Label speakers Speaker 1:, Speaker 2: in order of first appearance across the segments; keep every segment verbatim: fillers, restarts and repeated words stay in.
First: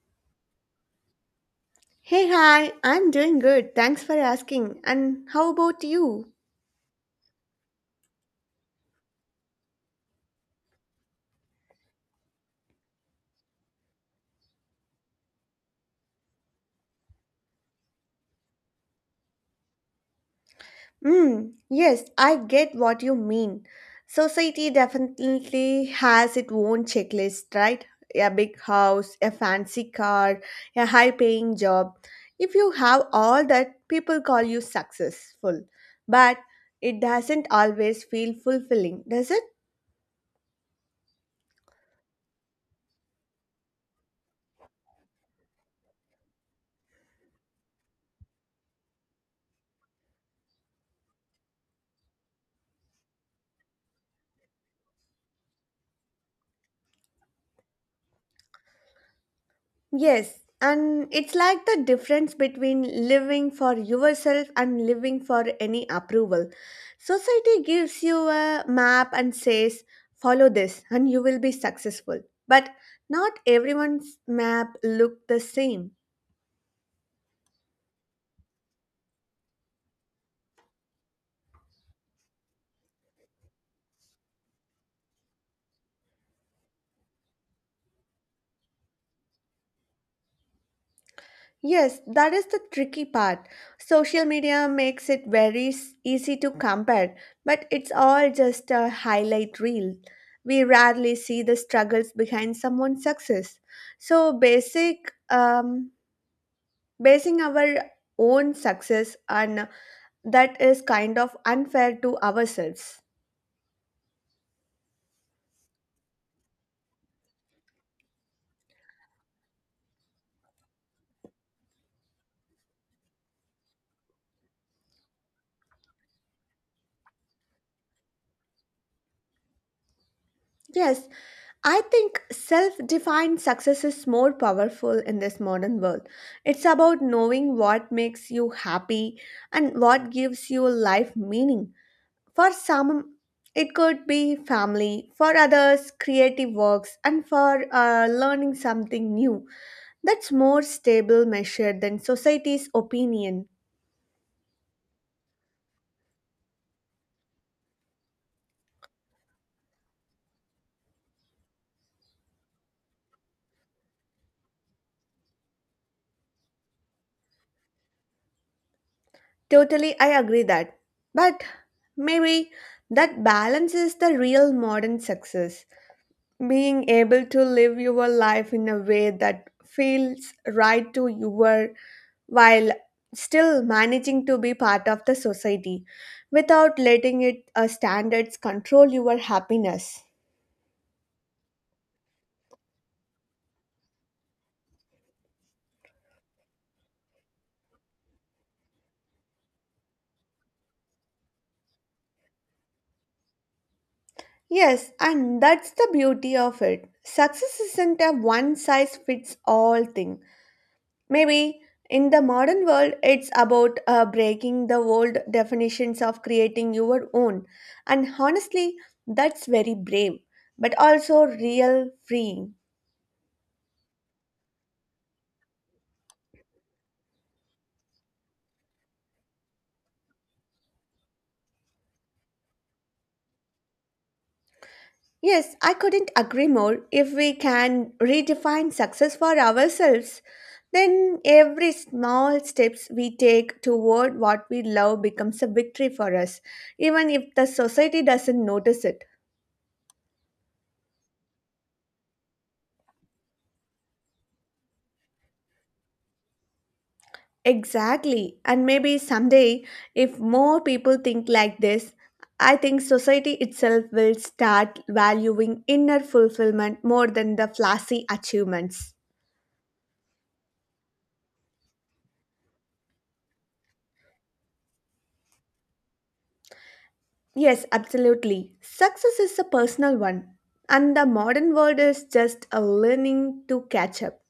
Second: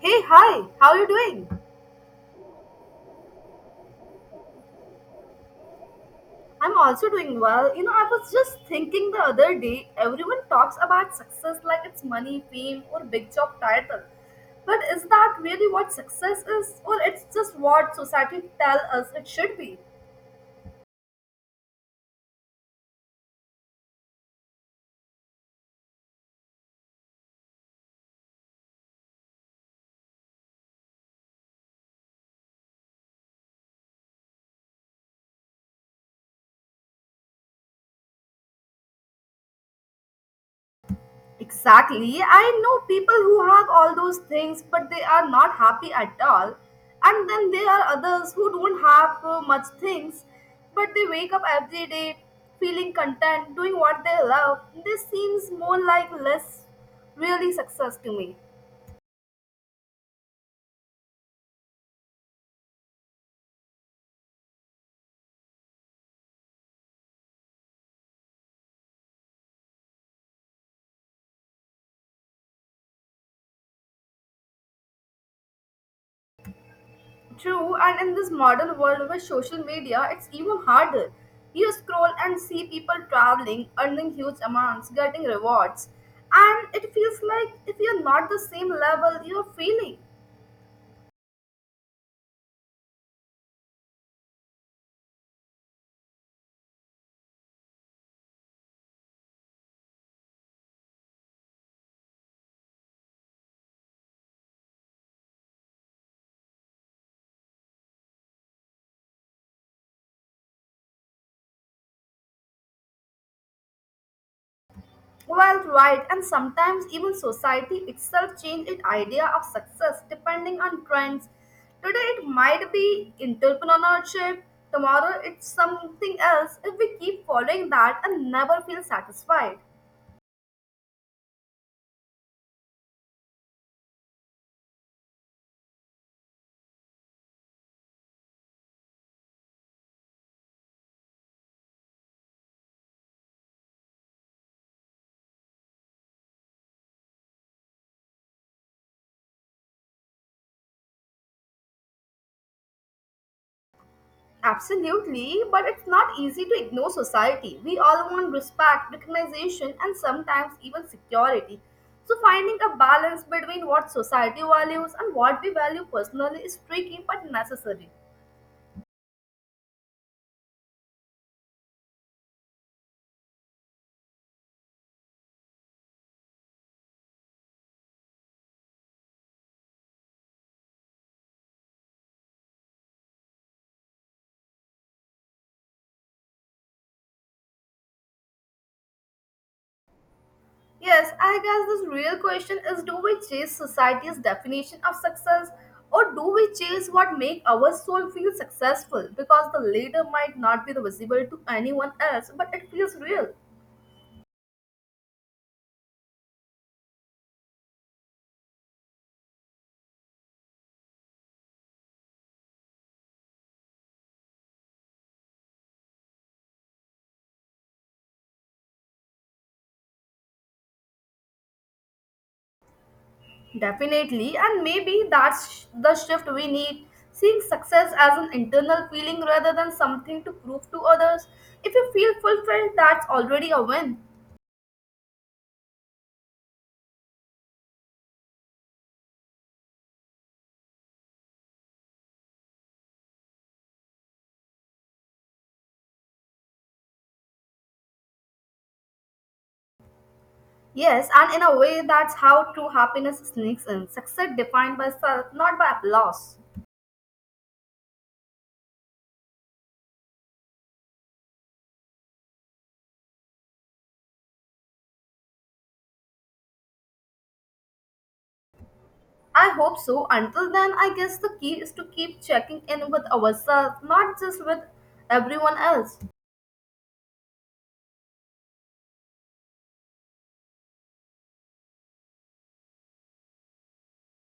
Speaker 1: Hey, hi, how are you doing?
Speaker 2: Hey, hi, I'm doing good. Thanks for asking. And how about you?
Speaker 1: I'm also doing well. You know, I was just thinking the other day, everyone talks about success like it's money, fame, or big job title. But is that really what success is? Or it's just what society tell us it should be?
Speaker 2: Mm, yes, I get what you mean. Society definitely has its own checklist, right? A big house, a fancy car, a high paying job. If you have all that, people call you successful. But it doesn't always feel fulfilling, does it?
Speaker 1: Exactly. I know people who have all those things, but they are not happy at all. And then there are others who don't have uh, much things, but they wake up every day feeling content, doing what they love. This seems more like less really success to me.
Speaker 2: Yes, and it's like the difference between living for yourself and living for any approval. Society gives you a map and says, follow this and you will be successful. But not everyone's map look the same.
Speaker 1: True, and in this modern world with social media, it's even harder. You scroll and see people traveling, earning huge amounts, getting rewards, and it feels like if you're not the same level, you're failing.
Speaker 2: Yes, that is the tricky part. Social media makes it very s- easy to compare, but it's all just a highlight reel. We rarely see the struggles behind someone's success. So basic um basing our own success on that is kind of unfair to ourselves.
Speaker 1: Well, right, and sometimes even society itself change its idea of success depending on trends. Today it might be entrepreneurship, tomorrow it's something else if we keep following that and never feel satisfied.
Speaker 2: Yes, I think self defined success is more powerful in this modern world. It's about knowing what makes you happy and what gives your life meaning. For some, it could be family, for others, creative works, and for uh, learning something new. That's more stable measure than society's opinion.
Speaker 1: Absolutely, but it's not easy to ignore society. We all want respect, recognition, and sometimes even security. So, finding a balance between what society values and what we value personally is tricky but necessary.
Speaker 2: Totally, I agree that. But maybe that balance is the real modern success, being able to live your life in a way that feels right to your, while still managing to be part of the society without letting it uh, standards control your happiness.
Speaker 1: Yes, I guess this real question is, do we chase society's definition of success, or do we chase what make our soul feel successful, because the latter might not be visible to anyone else but it feels real.
Speaker 2: Yes, and that's the beauty of it. Success isn't a one size fits all thing. Maybe in the modern world, it's about uh, breaking the old definitions of creating your own. And honestly, that's very brave, but also real freeing.
Speaker 1: Definitely, and maybe that's the shift we need. Seeing success as an internal feeling rather than something to prove to others. If you feel fulfilled, that's already a win.
Speaker 2: Yes, I couldn't agree more. If we can redefine success for ourselves, then every small steps we take toward what we love becomes a victory for us, even if the society doesn't notice it.
Speaker 1: Yes, and in a way, that's how true happiness sneaks in. Success defined by self, not by applause.
Speaker 2: Exactly. And maybe someday, if more people think like this, I think society itself will start valuing inner fulfillment more than the flashy achievements.
Speaker 1: I hope so. Until then, I guess the key is to keep checking in with ourselves, not just with everyone else.
Speaker 2: Yes, absolutely. Success is a personal one, and the modern world is just a learning to catch up.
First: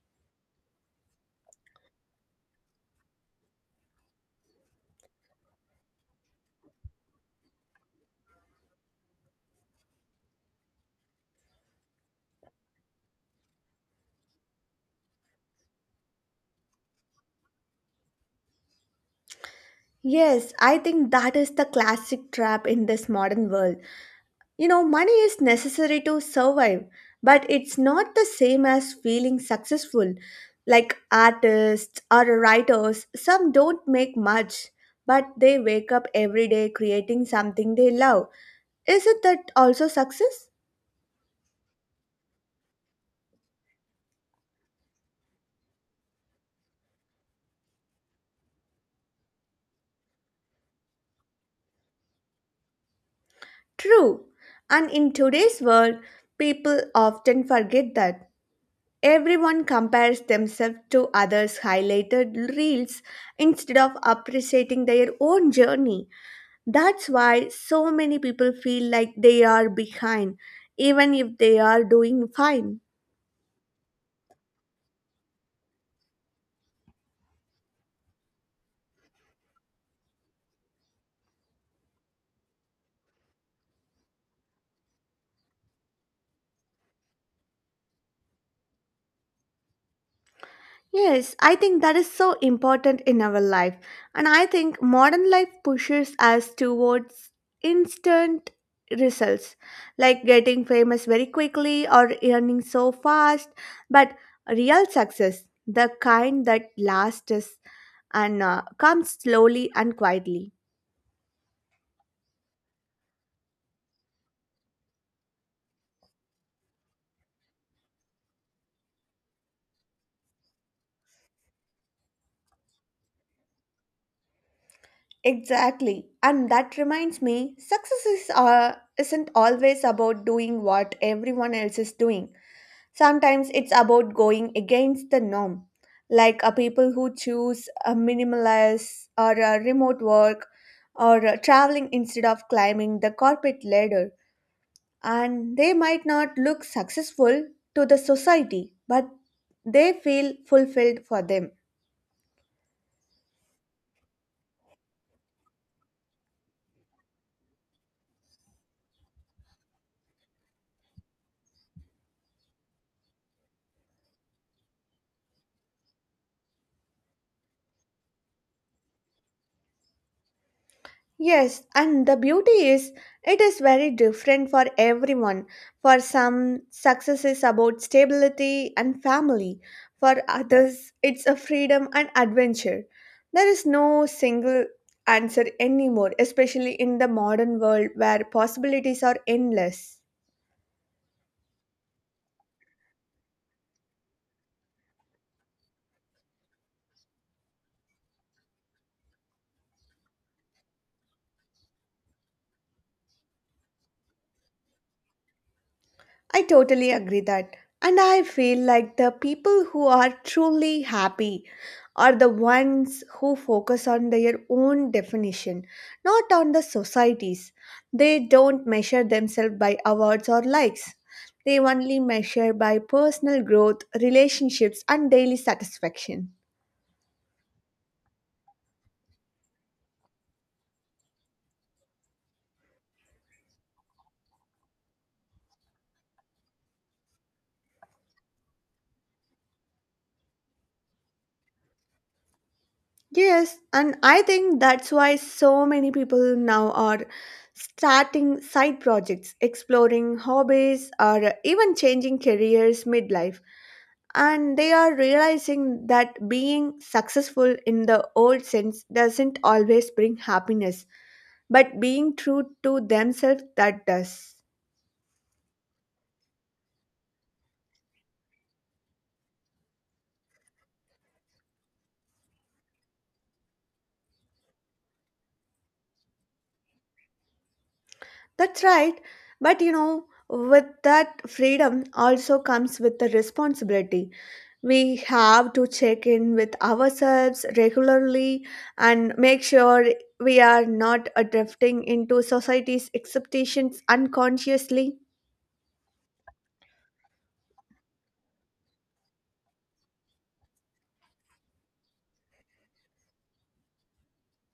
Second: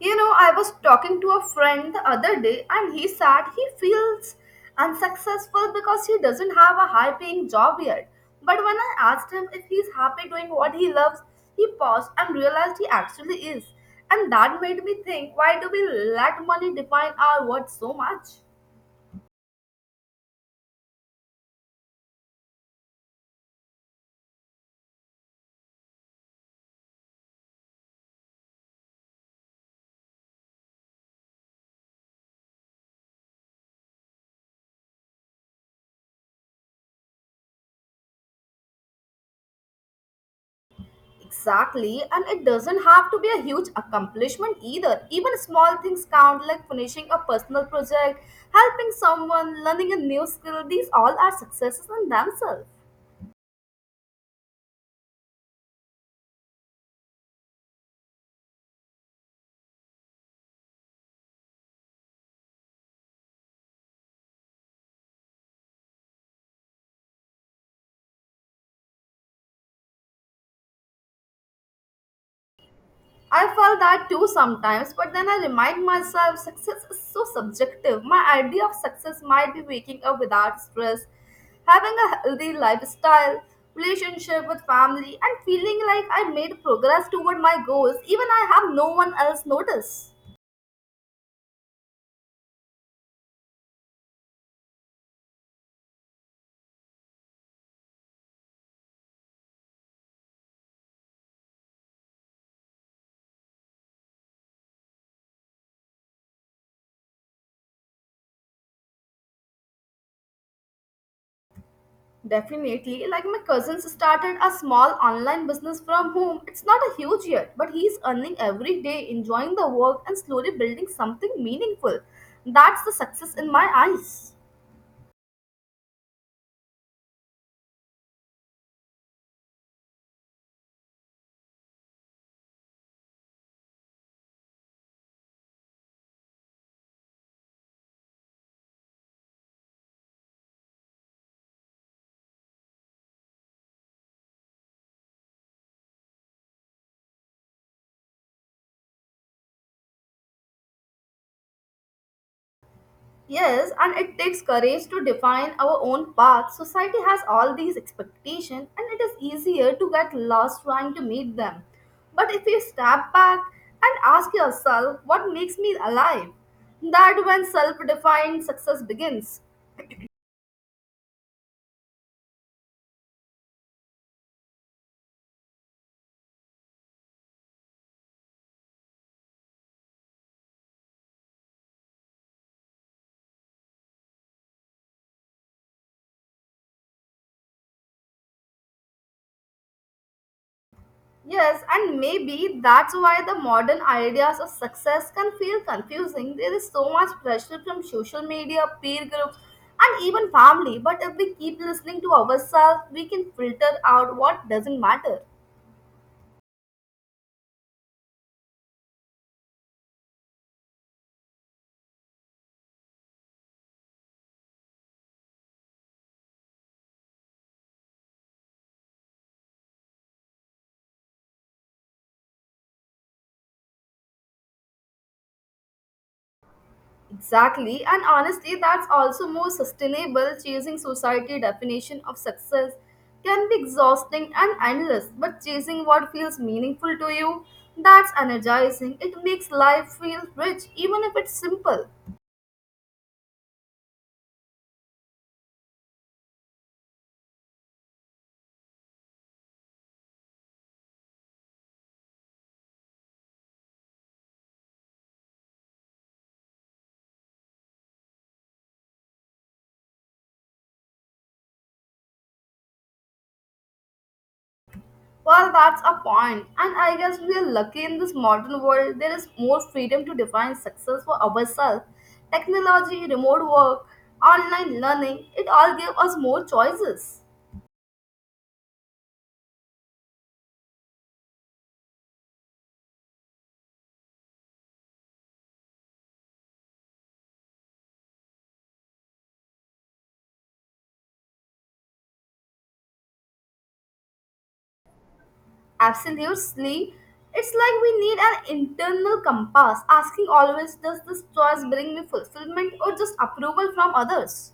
Speaker 1: You know, I was talking to a friend the other day and he said he feels unsuccessful because he doesn't have a high paying job yet. But when I asked him if he's happy doing what he loves, he paused and realized he actually is. And that made me think, why do we let money define our worth so much?
Speaker 2: Yes, I think that is the classic trap in this modern world. You know, money is necessary to survive, but it's not the same as feeling successful. Like artists or writers, some don't make much, but they wake up every day creating something they love. Isn't that also success?
Speaker 1: Exactly, and it doesn't have to be a huge accomplishment either. Even small things count, like finishing a personal project, helping someone, learning a new skill. These all are successes in themselves.
Speaker 2: True. And in today's world, people often forget that. Everyone compares themselves to others' highlighted reels instead of appreciating their own journey. That's why so many people feel like they are behind, even if they are doing fine.
Speaker 1: I felt that too sometimes, but then I remind myself success is so subjective. My idea of success might be waking up without stress, having a healthy lifestyle, relationship with family, and feeling like I made progress toward my goals, even I have no one else notice.
Speaker 2: Yes, I think that is so important in our life. And I think modern life pushes us towards instant results, like getting famous very quickly or earning so fast. But real success, the kind that lasts us and uh, comes slowly and quietly.
Speaker 1: Definitely. Like my cousin started a small online business from home. It's not a huge yet, but he's earning every day, enjoying the work, and slowly building something meaningful. That's the success in my eyes.
Speaker 2: Exactly. And that reminds me, success is, uh, isn't always about doing what everyone else is doing. Sometimes it's about going against the norm. Like uh, people who choose a minimalist or a remote work or uh, traveling instead of climbing the corporate ladder. And they might not look successful to the society, but they feel fulfilled for them.
Speaker 1: Yes, and it takes courage to define our own path. Society has all these expectations, and it is easier to get lost trying to meet them. But if you step back and ask yourself, what makes me alive? That when self defined success begins.
Speaker 2: Yes, and the beauty is it is very different for everyone. For some, success is about stability and family. For others, it's a freedom and adventure. There is no single answer anymore, especially in the modern world where possibilities are endless.
Speaker 1: Yes, and maybe that's why the modern ideas of success can feel confusing. There is so much pressure from social media, peer groups, and even family. But if we keep listening to ourselves, we can filter out what doesn't matter.
Speaker 2: I totally agree that. And I feel like the people who are truly happy are the ones who focus on their own definition, not on the society's. They don't measure themselves by awards or likes. They only measure by personal growth, relationships, and daily satisfaction.
Speaker 1: Exactly, and honestly, that's also more sustainable. Chasing society definition of success can be exhausting and endless, but chasing what feels meaningful to you, that's energizing. It makes life feel rich, even if it's simple.
Speaker 2: Yes, and I think that's why so many people now are starting side projects, exploring hobbies, or even changing careers midlife. And they are realizing that being successful in the old sense doesn't always bring happiness, but being true to themselves that does.
Speaker 1: Well, that's a point, and I guess we are lucky in this modern world. There is more freedom to define success for ourselves. Technology, remote work, online learning, it all gives us more choices.
Speaker 2: That's right. But you know, with that freedom also comes with the responsibility. We have to check in with ourselves regularly and make sure we are not uh, drifting into society's expectations unconsciously.
Speaker 1: Absolutely, it's like we need an internal compass asking always, does this choice bring me fulfillment or just approval from others?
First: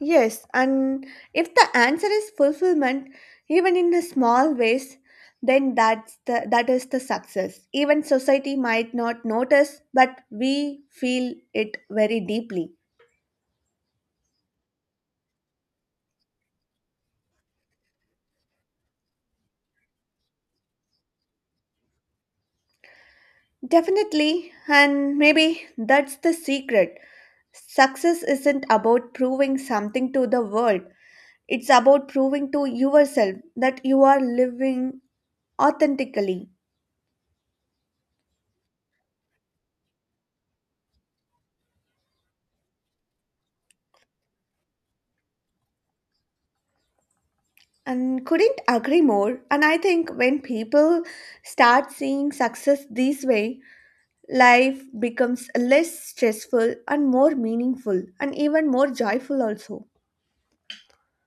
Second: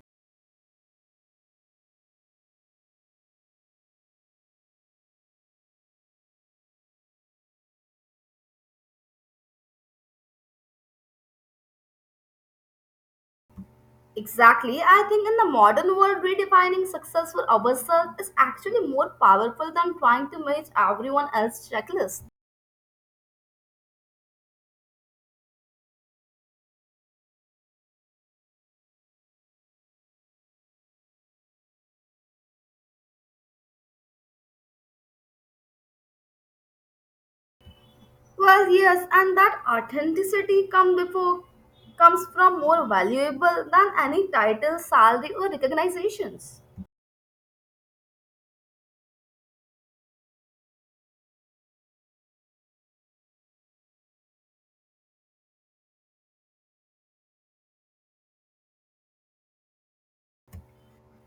Speaker 2: Yes, and if the answer is fulfillment, even in the small ways, then that's the that is the success. Even society might not notice, but we feel it very deeply.
Speaker 1: Exactly, I think in the modern world, redefining success for ourselves is actually more powerful than trying to match everyone else's checklist.
Speaker 2: Definitely, and maybe that's the secret. Success isn't about proving something to the world, it's about proving to yourself that you are living authentically.
Speaker 1: Well, yes, and that authenticity come before comes from more valuable than any title, salary, or recognitions.
Speaker 2: And couldn't agree more. And I think when people start seeing success this way, life becomes less stressful and more meaningful and even more joyful, also.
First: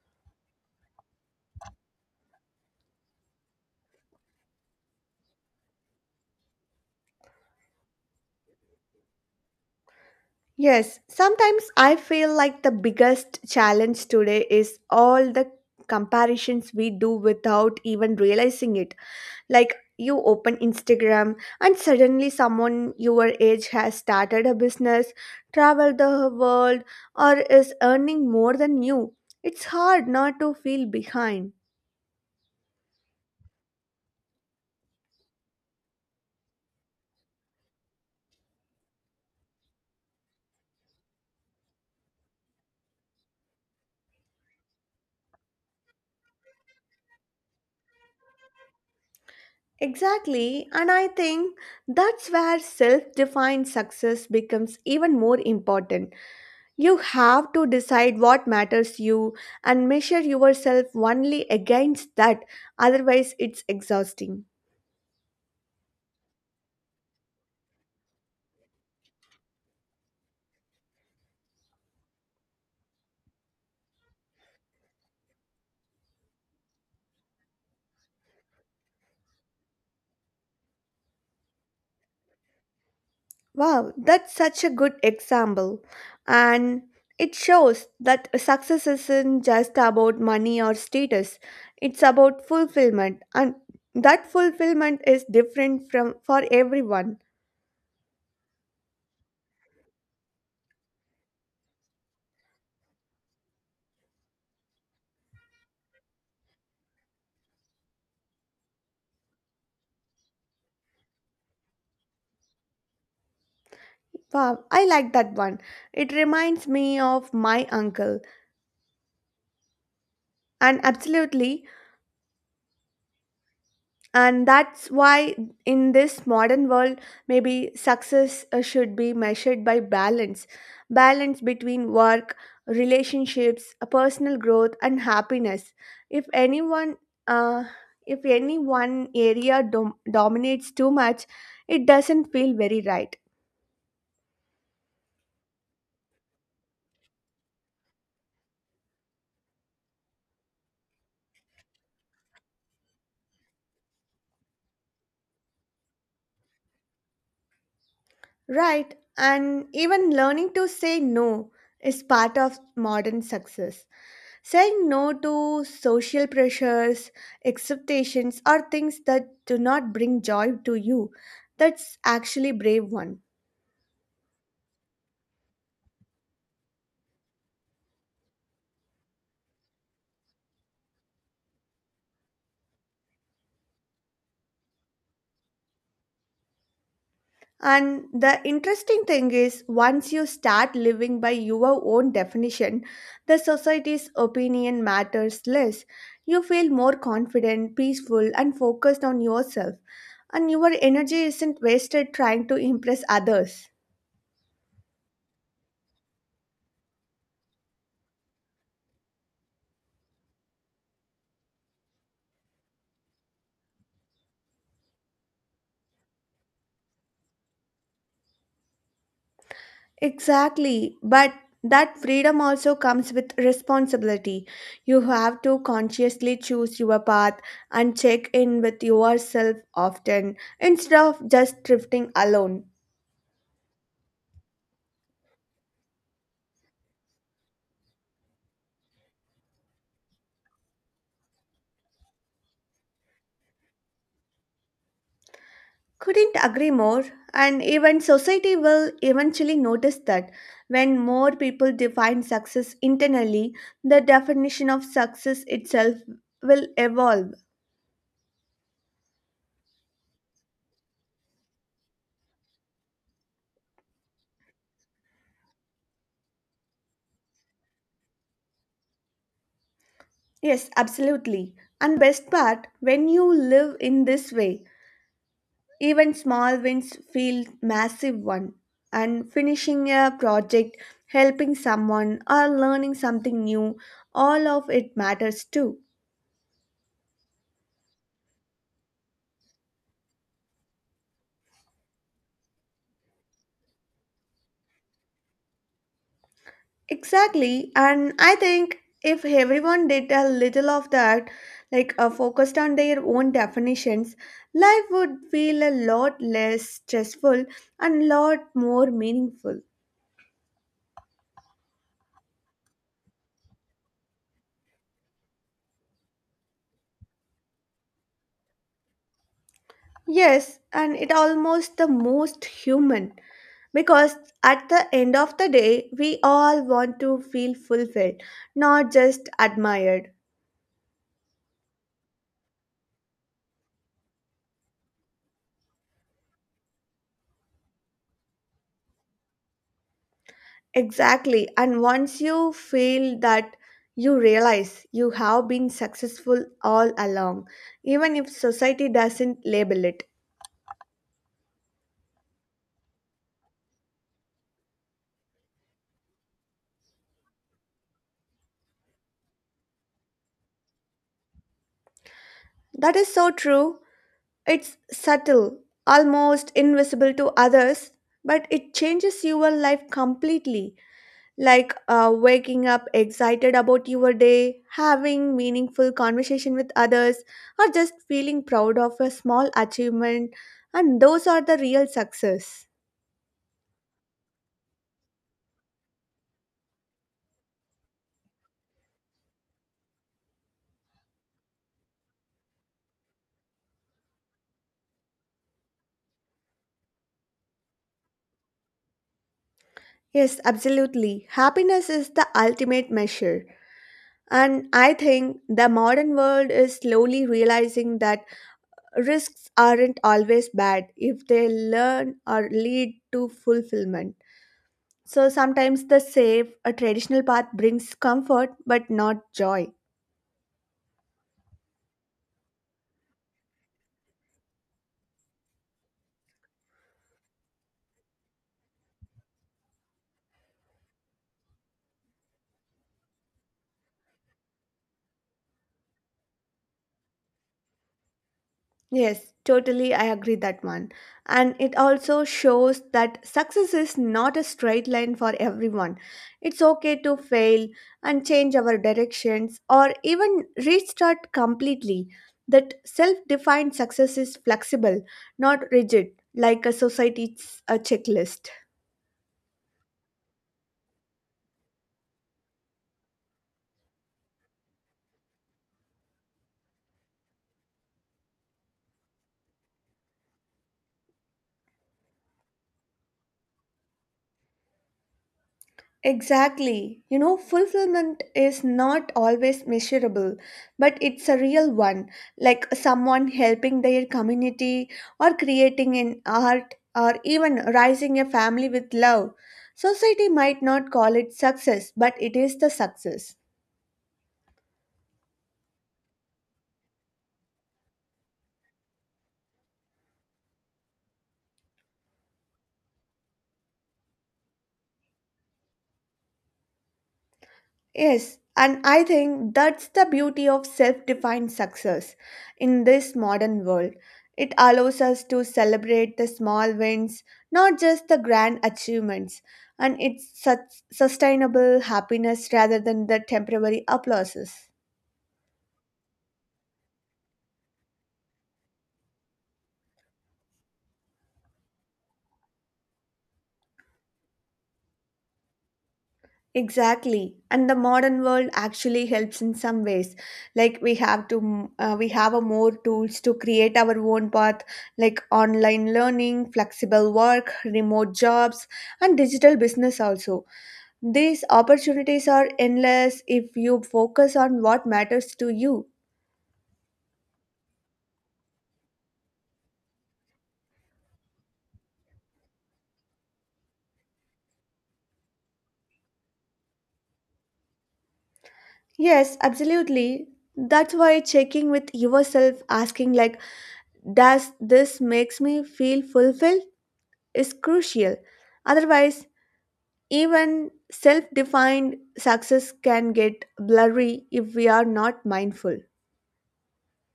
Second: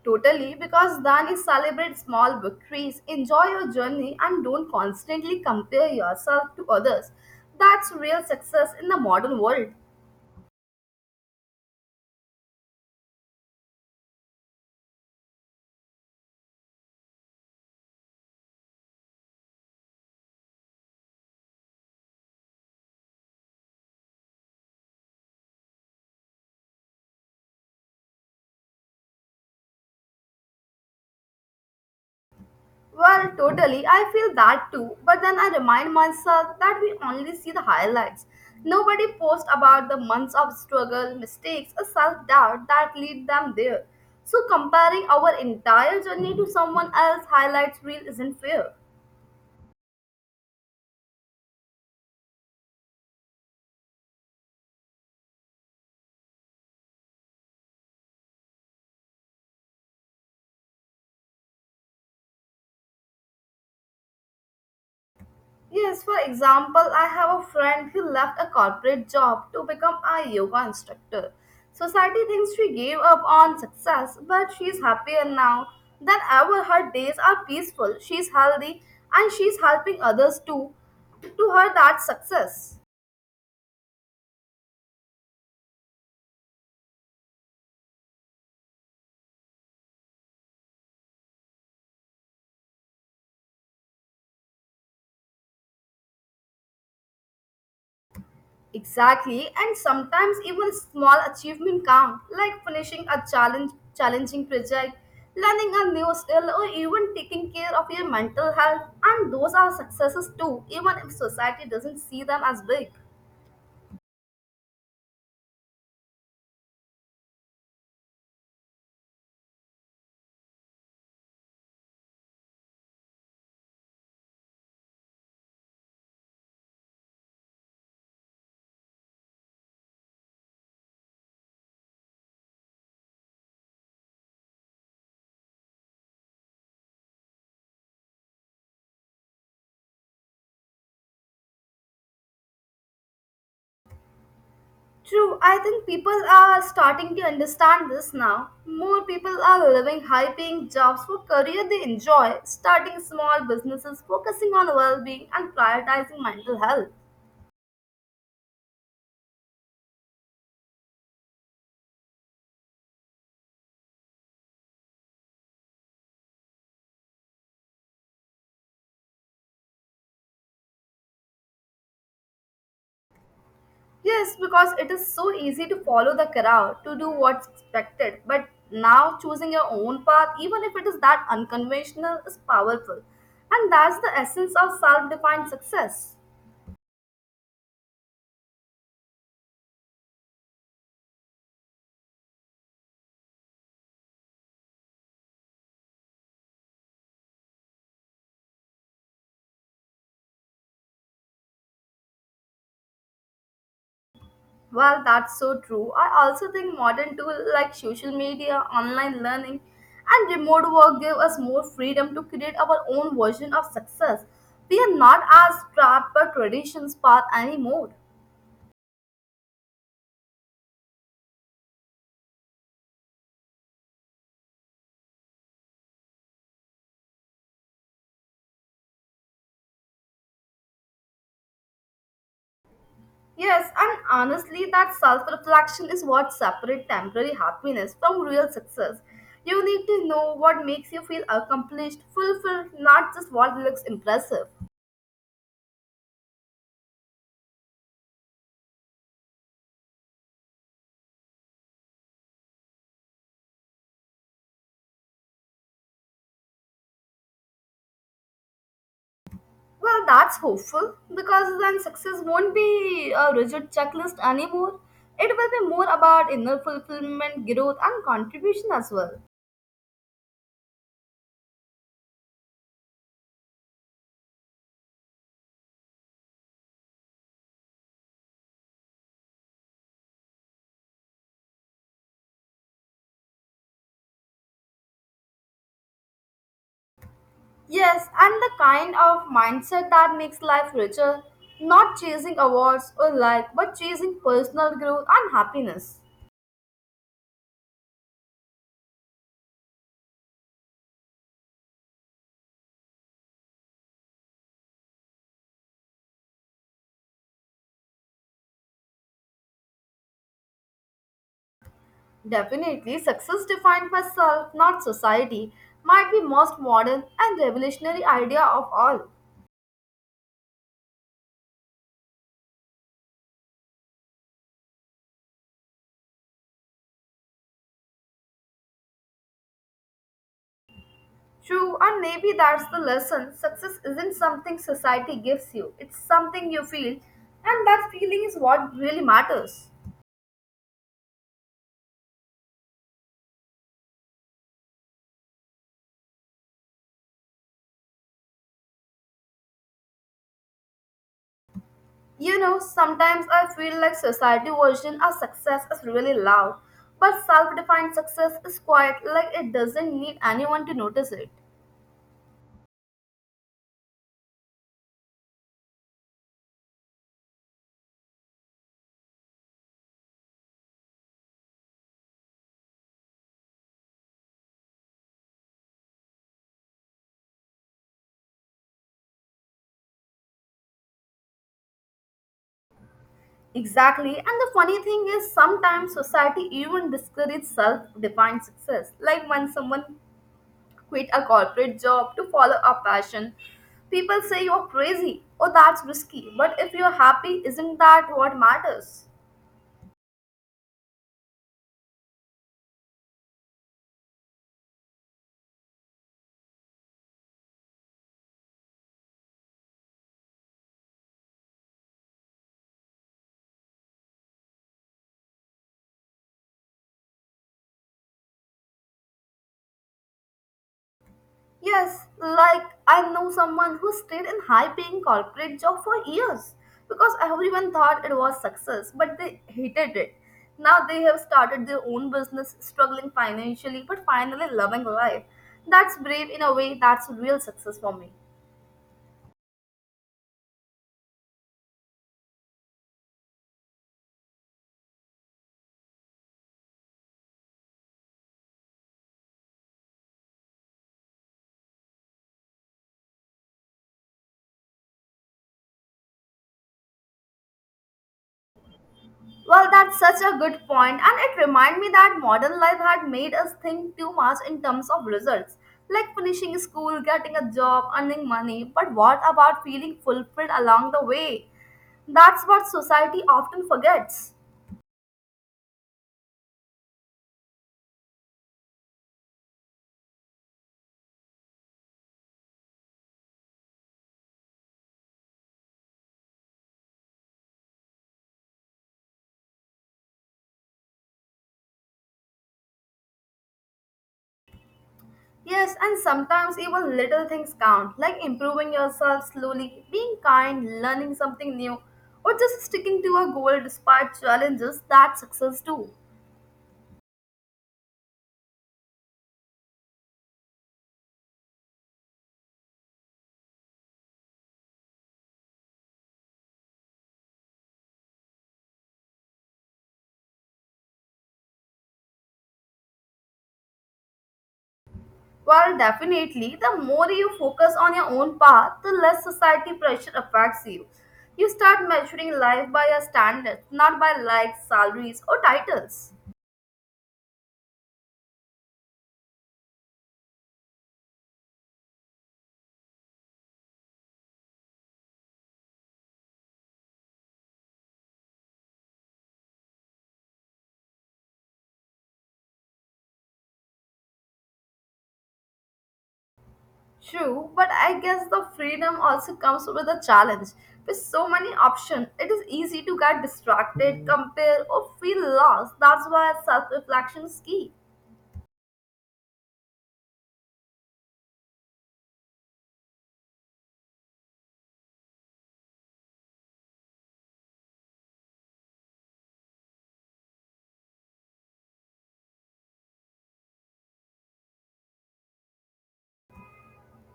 Speaker 1: Totally, because then you celebrate small victories, enjoy your journey, and don't constantly compare yourself to others. That's real success in the modern world.
Speaker 2: Yes, sometimes I feel like the biggest challenge today is all the comparisons we do without even realizing it. Like you open Instagram and suddenly someone your age has started a business, traveled the world, or is earning more than you. It's hard not to feel behind.
Speaker 1: Well, totally. I feel that too. But then I remind myself that we only see the highlights. Nobody posts about the months of struggle, mistakes, or self doubt that lead them there. So comparing our entire journey to someone else's highlights reel isn't fair.
Speaker 2: Exactly, and I think that's where self defined success becomes even more important. You have to decide what matters you and measure yourself only against that, otherwise, it's exhausting.
Speaker 1: Yes, for example, I have a friend who left a corporate job to become a yoga instructor. Society thinks she gave up on success, but she's happier now than ever. Her days are peaceful, she's healthy, and she's helping others too. To her, that's success.
Speaker 2: Wow, that's such a good example. And it shows that success isn't just about money or status, it's about fulfillment. And that fulfillment is different from for everyone.
Speaker 1: Exactly, and sometimes even small achievement count, like finishing a challenge, challenging project, learning a new skill, or even taking care of your mental health. And those are successes too, even if society doesn't see them as big.
Speaker 2: Wow, I like that one. It reminds me of my uncle. And absolutely, and that's why in this modern world maybe success uh, should be measured by balance, balance between work, relationships, uh, personal growth and happiness. If anyone, uh, if any one area dom- dominates too much, it doesn't feel very right.
Speaker 1: True, I think people are starting to understand this now. More people are living high-paying jobs for career they enjoy, starting small businesses, focusing on well-being, and prioritizing mental health.
Speaker 2: Right, and even learning to say no is part of modern success. Saying no to social pressures, expectations, or things that do not bring joy to you, that's actually brave one.
Speaker 1: Yes, because it is so easy to follow the crowd, to do what's expected. But now choosing your own path, even if it is that unconventional, is powerful. And that's the essence of self defined success.
Speaker 2: And the interesting thing is, once you start living by your own definition, the society's opinion matters less. You feel more confident, peaceful, and focused on yourself, and your energy isn't wasted trying to impress others.
Speaker 1: Well, that's so true. I also think modern tools like social media, online learning, and remote work give us more freedom to create our own version of success. We are not as trapped by traditions path anymore.
Speaker 2: Exactly, but that freedom also comes with responsibility. You have to consciously choose your path and check in with yourself often instead of just drifting alone.
Speaker 1: Yes, and honestly, that self reflection is what separates temporary happiness from real success. You need to know what makes you feel accomplished, fulfilled, not just what looks impressive.
Speaker 2: Couldn't agree more, and even society will eventually notice that when more people define success internally, the definition of success itself will evolve.
Speaker 1: Well, that's hopeful because then success won't be a rigid checklist anymore. It will be more about inner fulfillment, growth, and contribution as well.
Speaker 2: Yes, absolutely. And best part, when you live in this way, even small wins feel massive one. And finishing a project, helping someone or learning something new, all of it matters too.
Speaker 1: Yes, and the kind of mindset that makes life richer, not chasing awards or like, but chasing personal growth and happiness.
Speaker 2: Exactly. And I think if everyone did a little of that, like uh, focused on their own definitions, life would feel a lot less stressful and lot more meaningful.
Speaker 1: Definitely, success defined by self, not society, might be most modern and revolutionary idea of all.
Speaker 2: Yes, and it almost the most human because at the end of the day we all want to feel fulfilled, not just admired.
Speaker 1: True, and maybe that's the lesson. Success isn't something society gives you, it's something you feel, and that feeling is what really matters.
Speaker 2: Exactly, and once you feel that you realize you have been successful all along, even if society doesn't label it.
Speaker 1: You know, sometimes I feel like society version of success is really loud, but self-defined success is quiet, like it doesn't need anyone to notice it.
Speaker 2: That is so true. It's subtle, almost invisible to others, but it changes your life completely like uh, waking up excited about your day, having meaningful conversation with others, or just feeling proud of a small achievement. And those are the real success.
Speaker 1: Exactly. And the funny thing is, sometimes society even discourages self defined success. Like when someone quit a corporate job to follow a passion, people say you're crazy or that's risky. But if you're happy, isn't that what matters?
Speaker 2: Yes, absolutely. Happiness is the ultimate measure. And I think the modern world is slowly realizing that risks aren't always bad if they learn or lead to fulfillment. So sometimes the safe, a traditional path brings comfort but not joy.
Speaker 1: Yes, like I know someone who stayed in high paying corporate job for years because everyone thought it was success, but they hated it. Now they have started their own business, struggling financially, but finally loving life. That's brave in a way, that's real success for me.
Speaker 2: Yes, totally. I agree that one. And it also shows that success is not a straight line for everyone. It's okay to fail and change our directions or even restart completely. That self defined success is flexible, not rigid, like a society's a checklist.
Speaker 1: Well, that's such a good point, and it reminded me that modern life had made us think too much in terms of results, like finishing school, getting a job, earning money. But what about feeling fulfilled along the way? That's what society often forgets.
Speaker 2: Exactly. You know, fulfillment is not always measurable, but it's a real one, like someone helping their community or creating an art or even raising a family with love. Society might not call it success, but it is the success.
Speaker 1: Yes, and sometimes even little things count, like improving yourself slowly, being kind, learning something new, or just sticking to a goal despite challenges. That's success too.
Speaker 2: Yes, and I think that's the beauty of self defined success in this modern world. It allows us to celebrate the small wins, not just the grand achievements, and it's such sustainable happiness rather than the temporary applauses.
Speaker 1: Well, definitely, the more you focus on your own path, the less society pressure affects you. You start measuring life by your standards, not by likes, salaries, or titles.
Speaker 2: Exactly. And the modern world actually helps in some ways. Like we have to m- uh, we have a more tools to create our own path, like online learning, flexible work, remote jobs and digital business also. These opportunities are endless if you focus on what matters to you.
Speaker 1: True, but I guess the freedom also comes with a challenge. With so many options, it is easy to get distracted, compare, or feel lost. That's why self reflection is key.
Speaker 2: Yes, absolutely. That's why checking with yourself asking like does this makes me feel fulfilled is crucial. Otherwise, even self defined success can get blurry if we are not mindful.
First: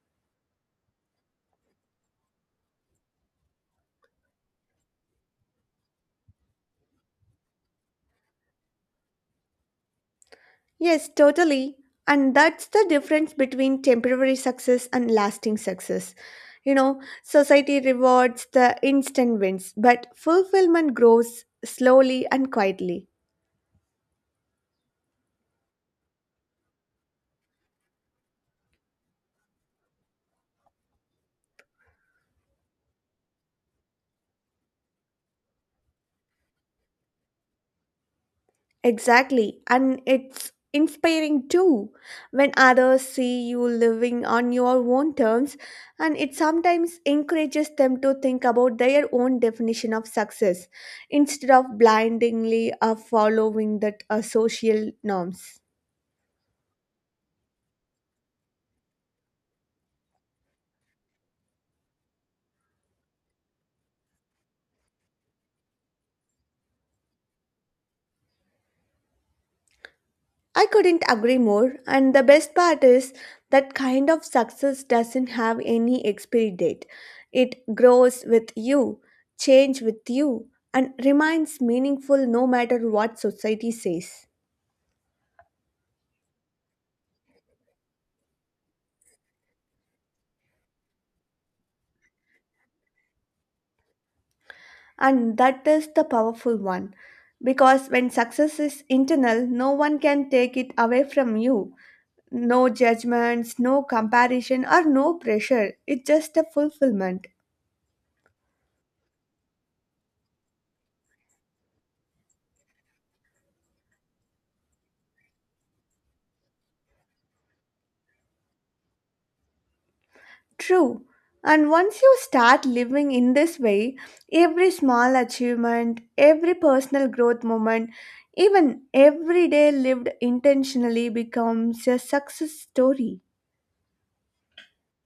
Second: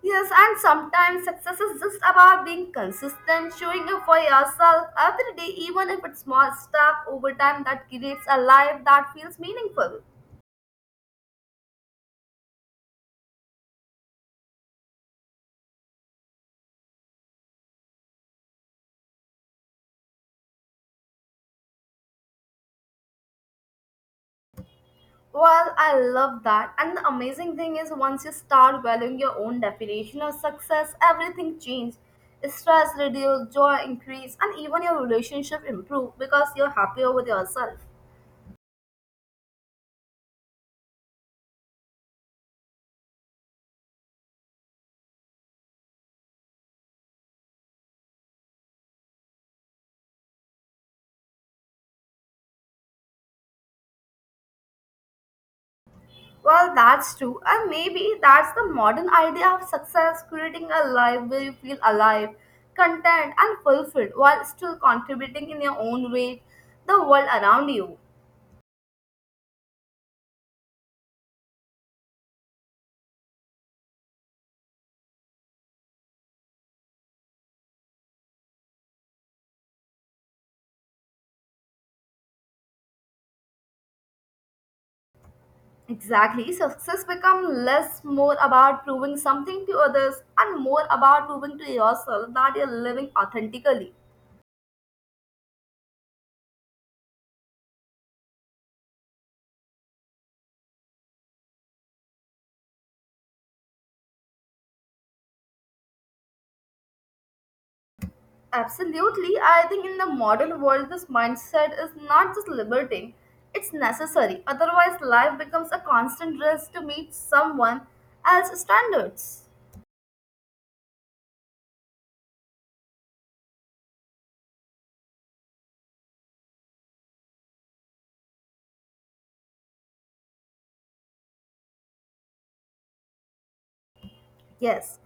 Speaker 1: Yes, and sometimes success is just about being consistent, showing up for yourself every day, even if it's small step over time that creates a life that feels meaningful.
Speaker 2: Yes, totally. And that's the difference between temporary success and lasting success. You know, society rewards the instant wins, but fulfillment grows slowly and quietly.
Speaker 1: Well, I love that. And the amazing thing is, once you start valuing your own definition of success, everything changes. Stress reduces, joy increase, and even your relationship improve because you're happier with yourself.
Speaker 2: Exactly, and it's inspiring too when others see you living on your own terms, and it sometimes encourages them to think about their own definition of success instead of blindly uh, following that uh, social norms.
Speaker 1: Well, that's true, and maybe that's the modern idea of success, creating a life where you feel alive, content, and fulfilled while still contributing in your own way the world around you.
Speaker 2: I couldn't agree more, and the best part is that kind of success doesn't have any expiry date. It grows with you, change with you, and remains meaningful no matter what society says.
Speaker 1: Exactly, success becomes less more about proving something to others and more about proving to yourself that you're living authentically.
Speaker 2: And that is the powerful one. Because when success is internal, no one can take it away from you. No judgments, no comparison, or no pressure. It's just a fulfillment.
Speaker 1: Absolutely. I think in the modern world, this mindset is not just liberating, it's necessary. Otherwise, life becomes a constant race to meet someone else's standards.
Speaker 2: True. And once you start living in this way, every small achievement, every personal growth moment, even every day lived intentionally becomes a success story.
Speaker 1: Yes.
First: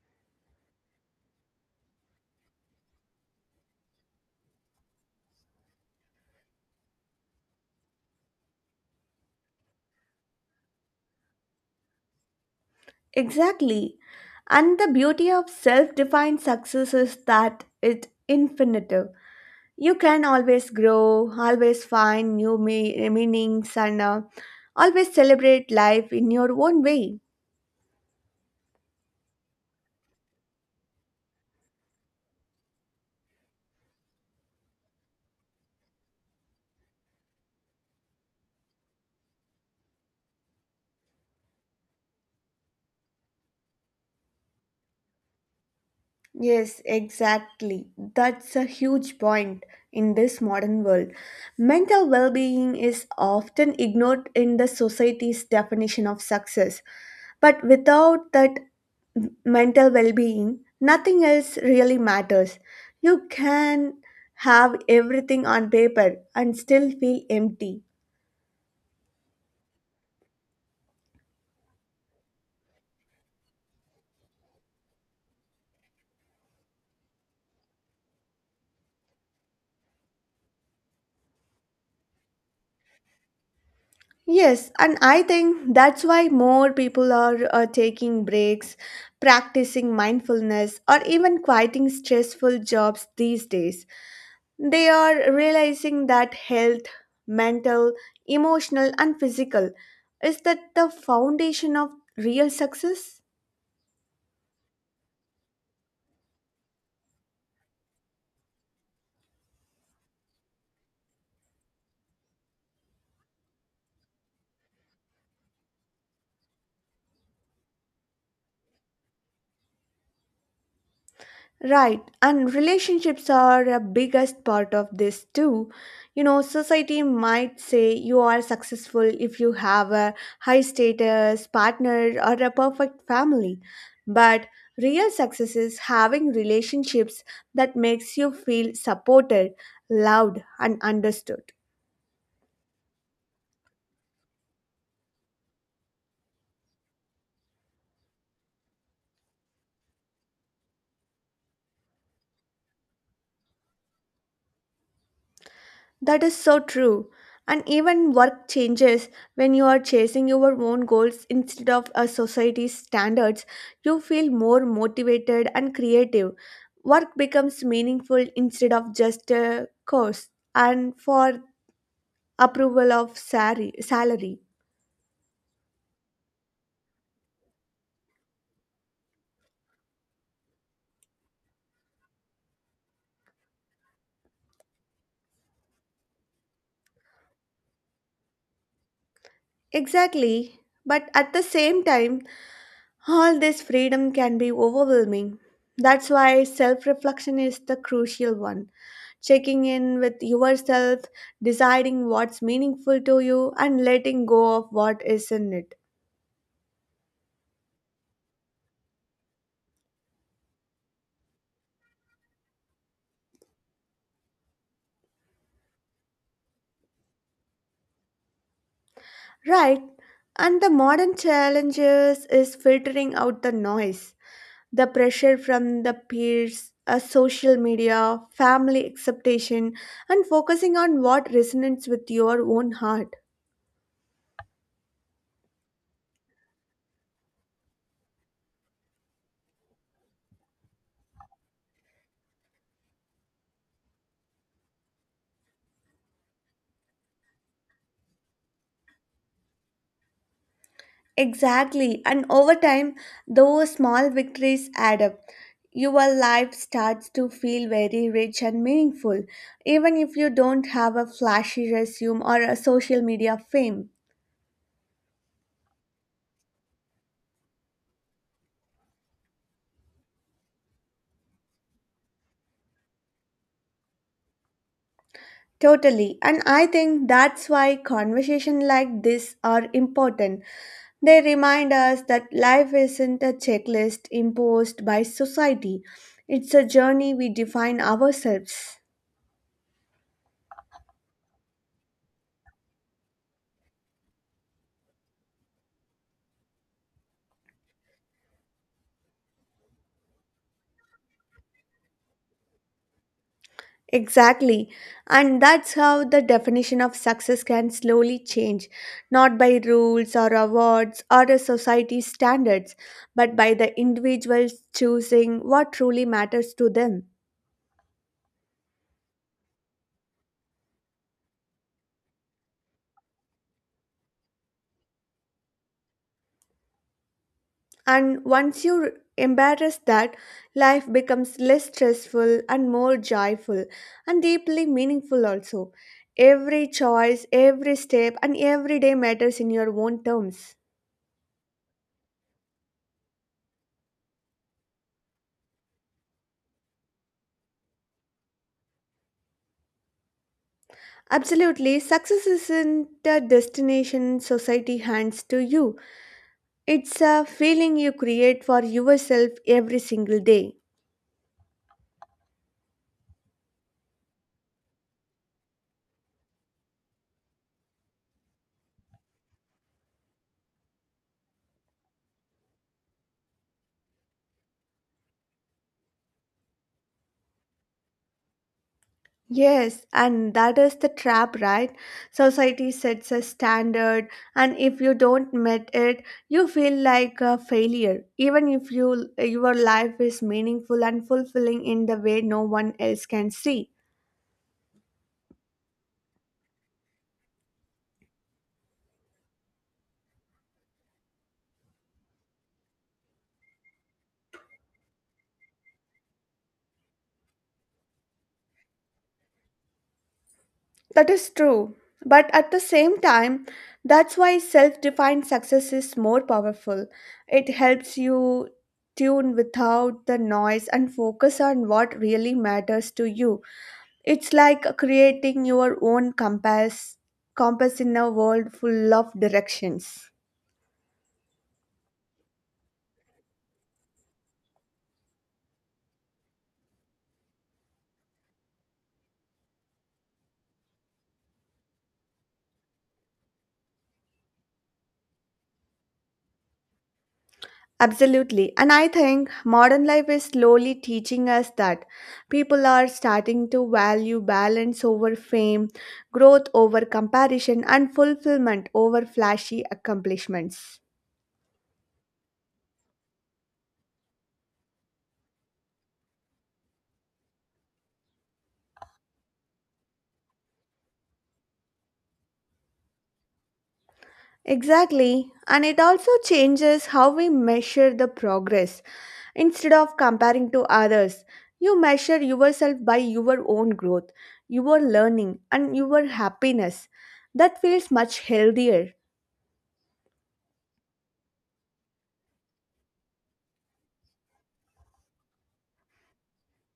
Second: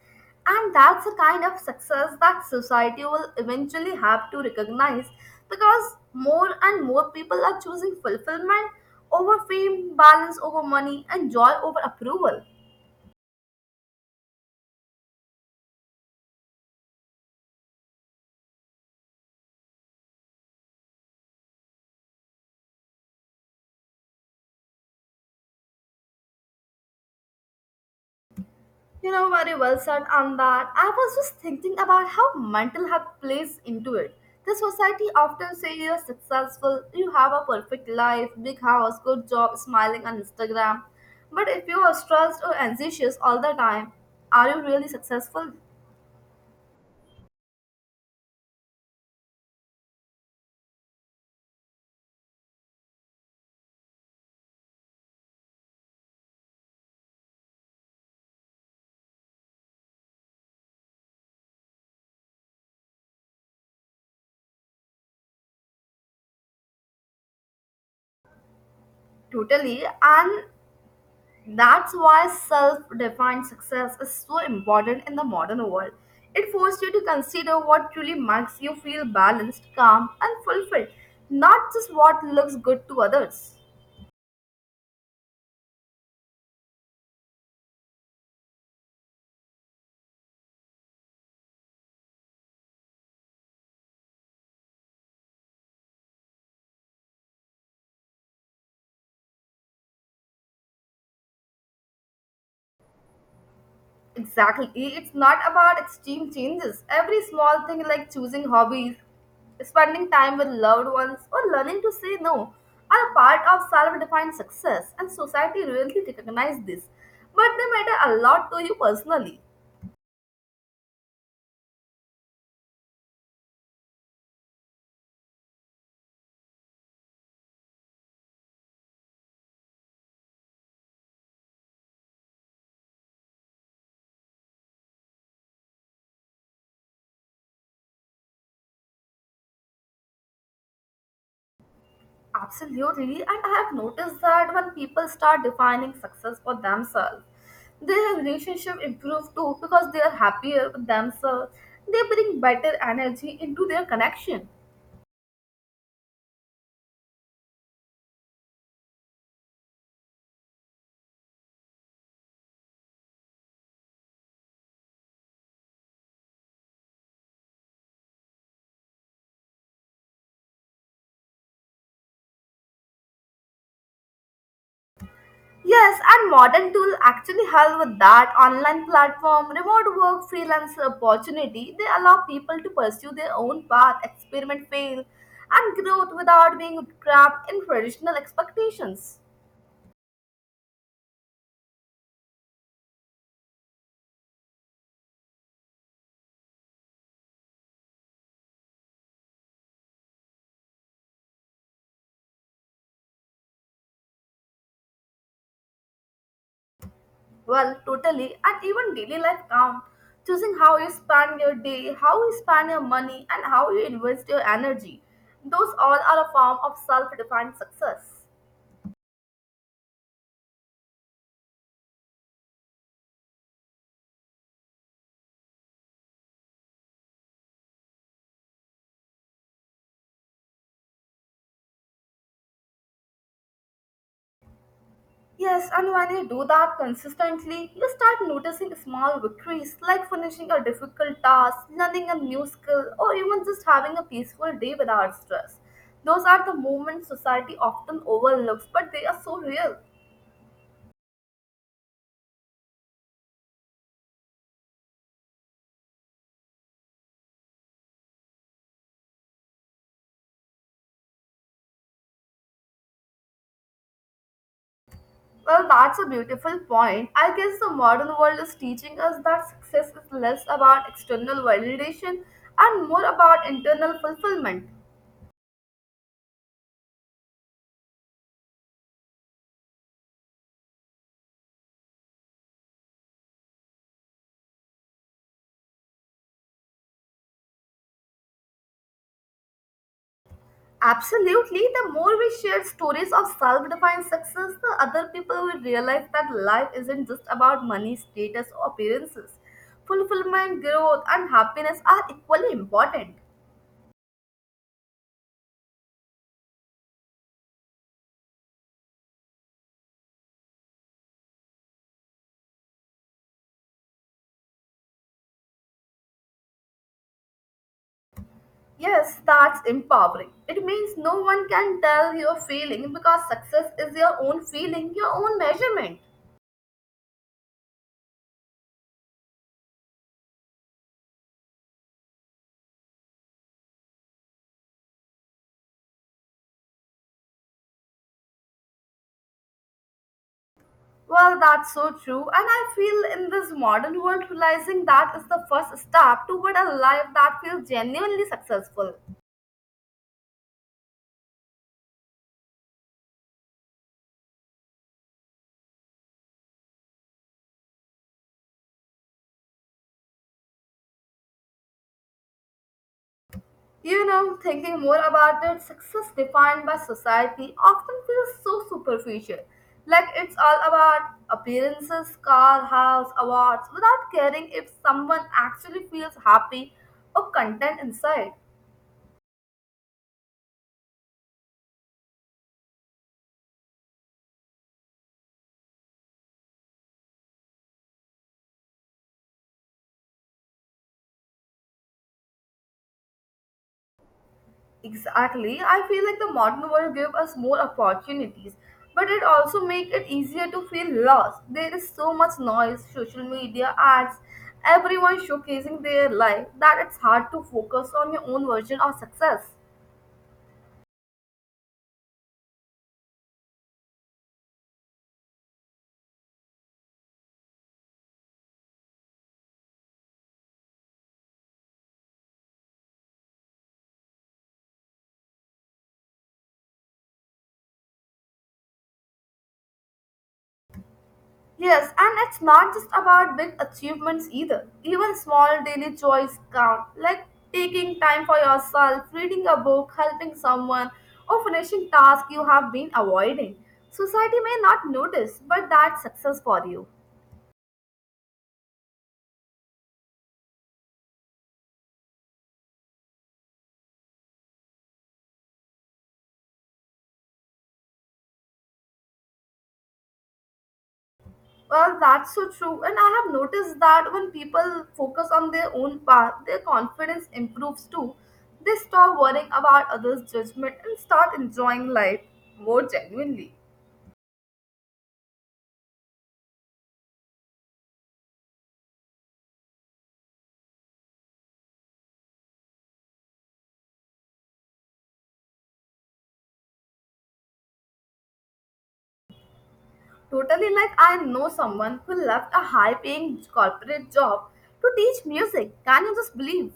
Speaker 1: And that's the kind of success that society will eventually have to recognize because more and more people are choosing fulfillment over fame, balance over money, and joy over approval.
Speaker 2: Exactly. And the beauty of self defined success is that it's infinite. You can always grow, always find new me- meanings, and uh, always celebrate life in your own way.
Speaker 1: You know, very well said on that. I was just thinking about how mental health plays into it. The society often say you're successful, you have a perfect life, big house, good job, smiling on Instagram. But if you are stressed or anxious all the time, are you really successful?
Speaker 2: Yes, exactly. That's a huge point in this modern world. Mental well being is often ignored in the society's definition of success. But without that m- mental well being, nothing else really matters. You can have everything on paper and still feel empty.
Speaker 1: Totally. And That's why self defined success is so important in the modern world. It forces you to consider what truly makes you feel balanced, calm, and fulfilled, not just what looks good to others.
Speaker 2: Yes, and I think that's why more people are uh, taking breaks, practicing mindfulness, or even quieting stressful jobs these days. They are realizing that health, mental, emotional, and physical is that the foundation of real success?
Speaker 1: Exactly. It's not about extreme changes. Every small thing like choosing hobbies, spending time with loved ones, or learning to say no are a part of self defined success, and society really recognizes this. But they matter a lot to you personally.
Speaker 2: Right, and relationships are a biggest part of this too. You know, society might say you are successful if you have a high status partner or a perfect family. But real success is having relationships that makes you feel supported, loved and understood.
Speaker 1: Absolutely, and I have noticed that when people start defining success for themselves, their relationship improve too because they are happier with themselves. They bring better energy into their connection.
Speaker 2: That is so true. And even work changes when you are chasing your own goals instead of a society's standards. You feel more motivated and creative. Work becomes meaningful instead of just a course and for approval of sari- salary.
Speaker 1: Yes, and modern tool actually help with that. Online platform, remote work, freelance opportunity, they allow people to pursue their own path, experiment, fail, and growth without being trapped in traditional expectations.
Speaker 2: Exactly. But at the same time, all this freedom can be overwhelming. That's why self reflection is the crucial one checking in with yourself, deciding what's meaningful to you, and letting go of what isn't it.
Speaker 1: Well, totally, and even daily life count. Choosing how you spend your day, how you spend your money, and how you invest your energy. Those all are a form of self defined success.
Speaker 2: Right. And the modern challenges is filtering out the noise, the pressure from the peers, uh, social media, family expectation, and focusing on what resonates with your own heart.
Speaker 1: Yes, and when you do that consistently, you start noticing small victories like finishing a difficult task, learning a new skill, or even just having a peaceful day without stress. Those are the moments society often overlooks, but they are so real.
Speaker 2: Exactly. And over time, those small victories add up. Your life starts to feel very rich and meaningful, even if you don't have a flashy resume or a social media fame.
Speaker 1: Well, that's a beautiful point. I guess the modern world is teaching us that success is less about external validation and more about internal fulfillment.
Speaker 2: Totally. And I think that's why conversations like this are important. They remind us that life isn't a checklist imposed by society, it's a journey we define ourselves.
Speaker 1: Absolutely, the more we share stories of self defined success, the other people will realize that life isn't just about money, status, or appearances. Fulfillment, growth, and happiness are equally important.
Speaker 2: Exactly. And that's how the definition of success can slowly change, not by rules or awards or a society's standards, but by the individuals choosing what truly matters to them.
Speaker 1: Yes, that's empowering. It means no one can tell you're failing because success is your own feeling, your own measurement.
Speaker 2: And once you embrace that, life becomes less stressful and more joyful and deeply meaningful also. Every choice, every step, and every day matters in your own terms.
Speaker 1: Well, that's so true. And I feel in this modern world, realizing that is the first step toward a life that feels genuinely successful.
Speaker 2: Absolutely. Success isn't a destination society hands to you. It's a feeling you create for yourself every single day.
Speaker 1: You know, thinking more about it, success defined by society often feels so superficial. Like it's all about appearances, car, house, awards, without caring if someone actually feels happy or content inside.
Speaker 2: Yes, and that is the trap, right? Society sets a standard, and if you don't meet it, you feel like a failure, even if you, your life is meaningful and fulfilling in the way no one else can see.
Speaker 1: Exactly. I feel like the modern world gives us more opportunities, but it also makes it easier to feel lost. There is so much noise, social media, ads, everyone showcasing their life that it's hard to focus on your own version of success.
Speaker 2: That is true. But at the same time, that's why self defined success is more powerful. It helps you tune without the noise and focus on what really matters to you. It's like creating your own compass, compass in a world full of directions.
Speaker 1: Yes, and it's not just about big achievements either. Even small daily joys count, like taking time for yourself, reading a book, helping someone, or finishing tasks you have been avoiding. Society may not notice, but that's success for you.
Speaker 2: Absolutely. And I think modern life is slowly teaching us that people are starting to value balance over fame, growth over comparison, and fulfillment over flashy accomplishments.
Speaker 1: Well, that's so true, and I have noticed that when people focus on their own path, their confidence improves too. They stop worrying about others' judgment and start enjoying life more genuinely.
Speaker 2: Exactly. And it also changes how we measure the progress. Instead of comparing to others, you measure yourself by your own growth, your learning, and your happiness. That feels much healthier.
Speaker 1: Totally, like I know someone who left a high paying corporate job to teach music. Can you just believe?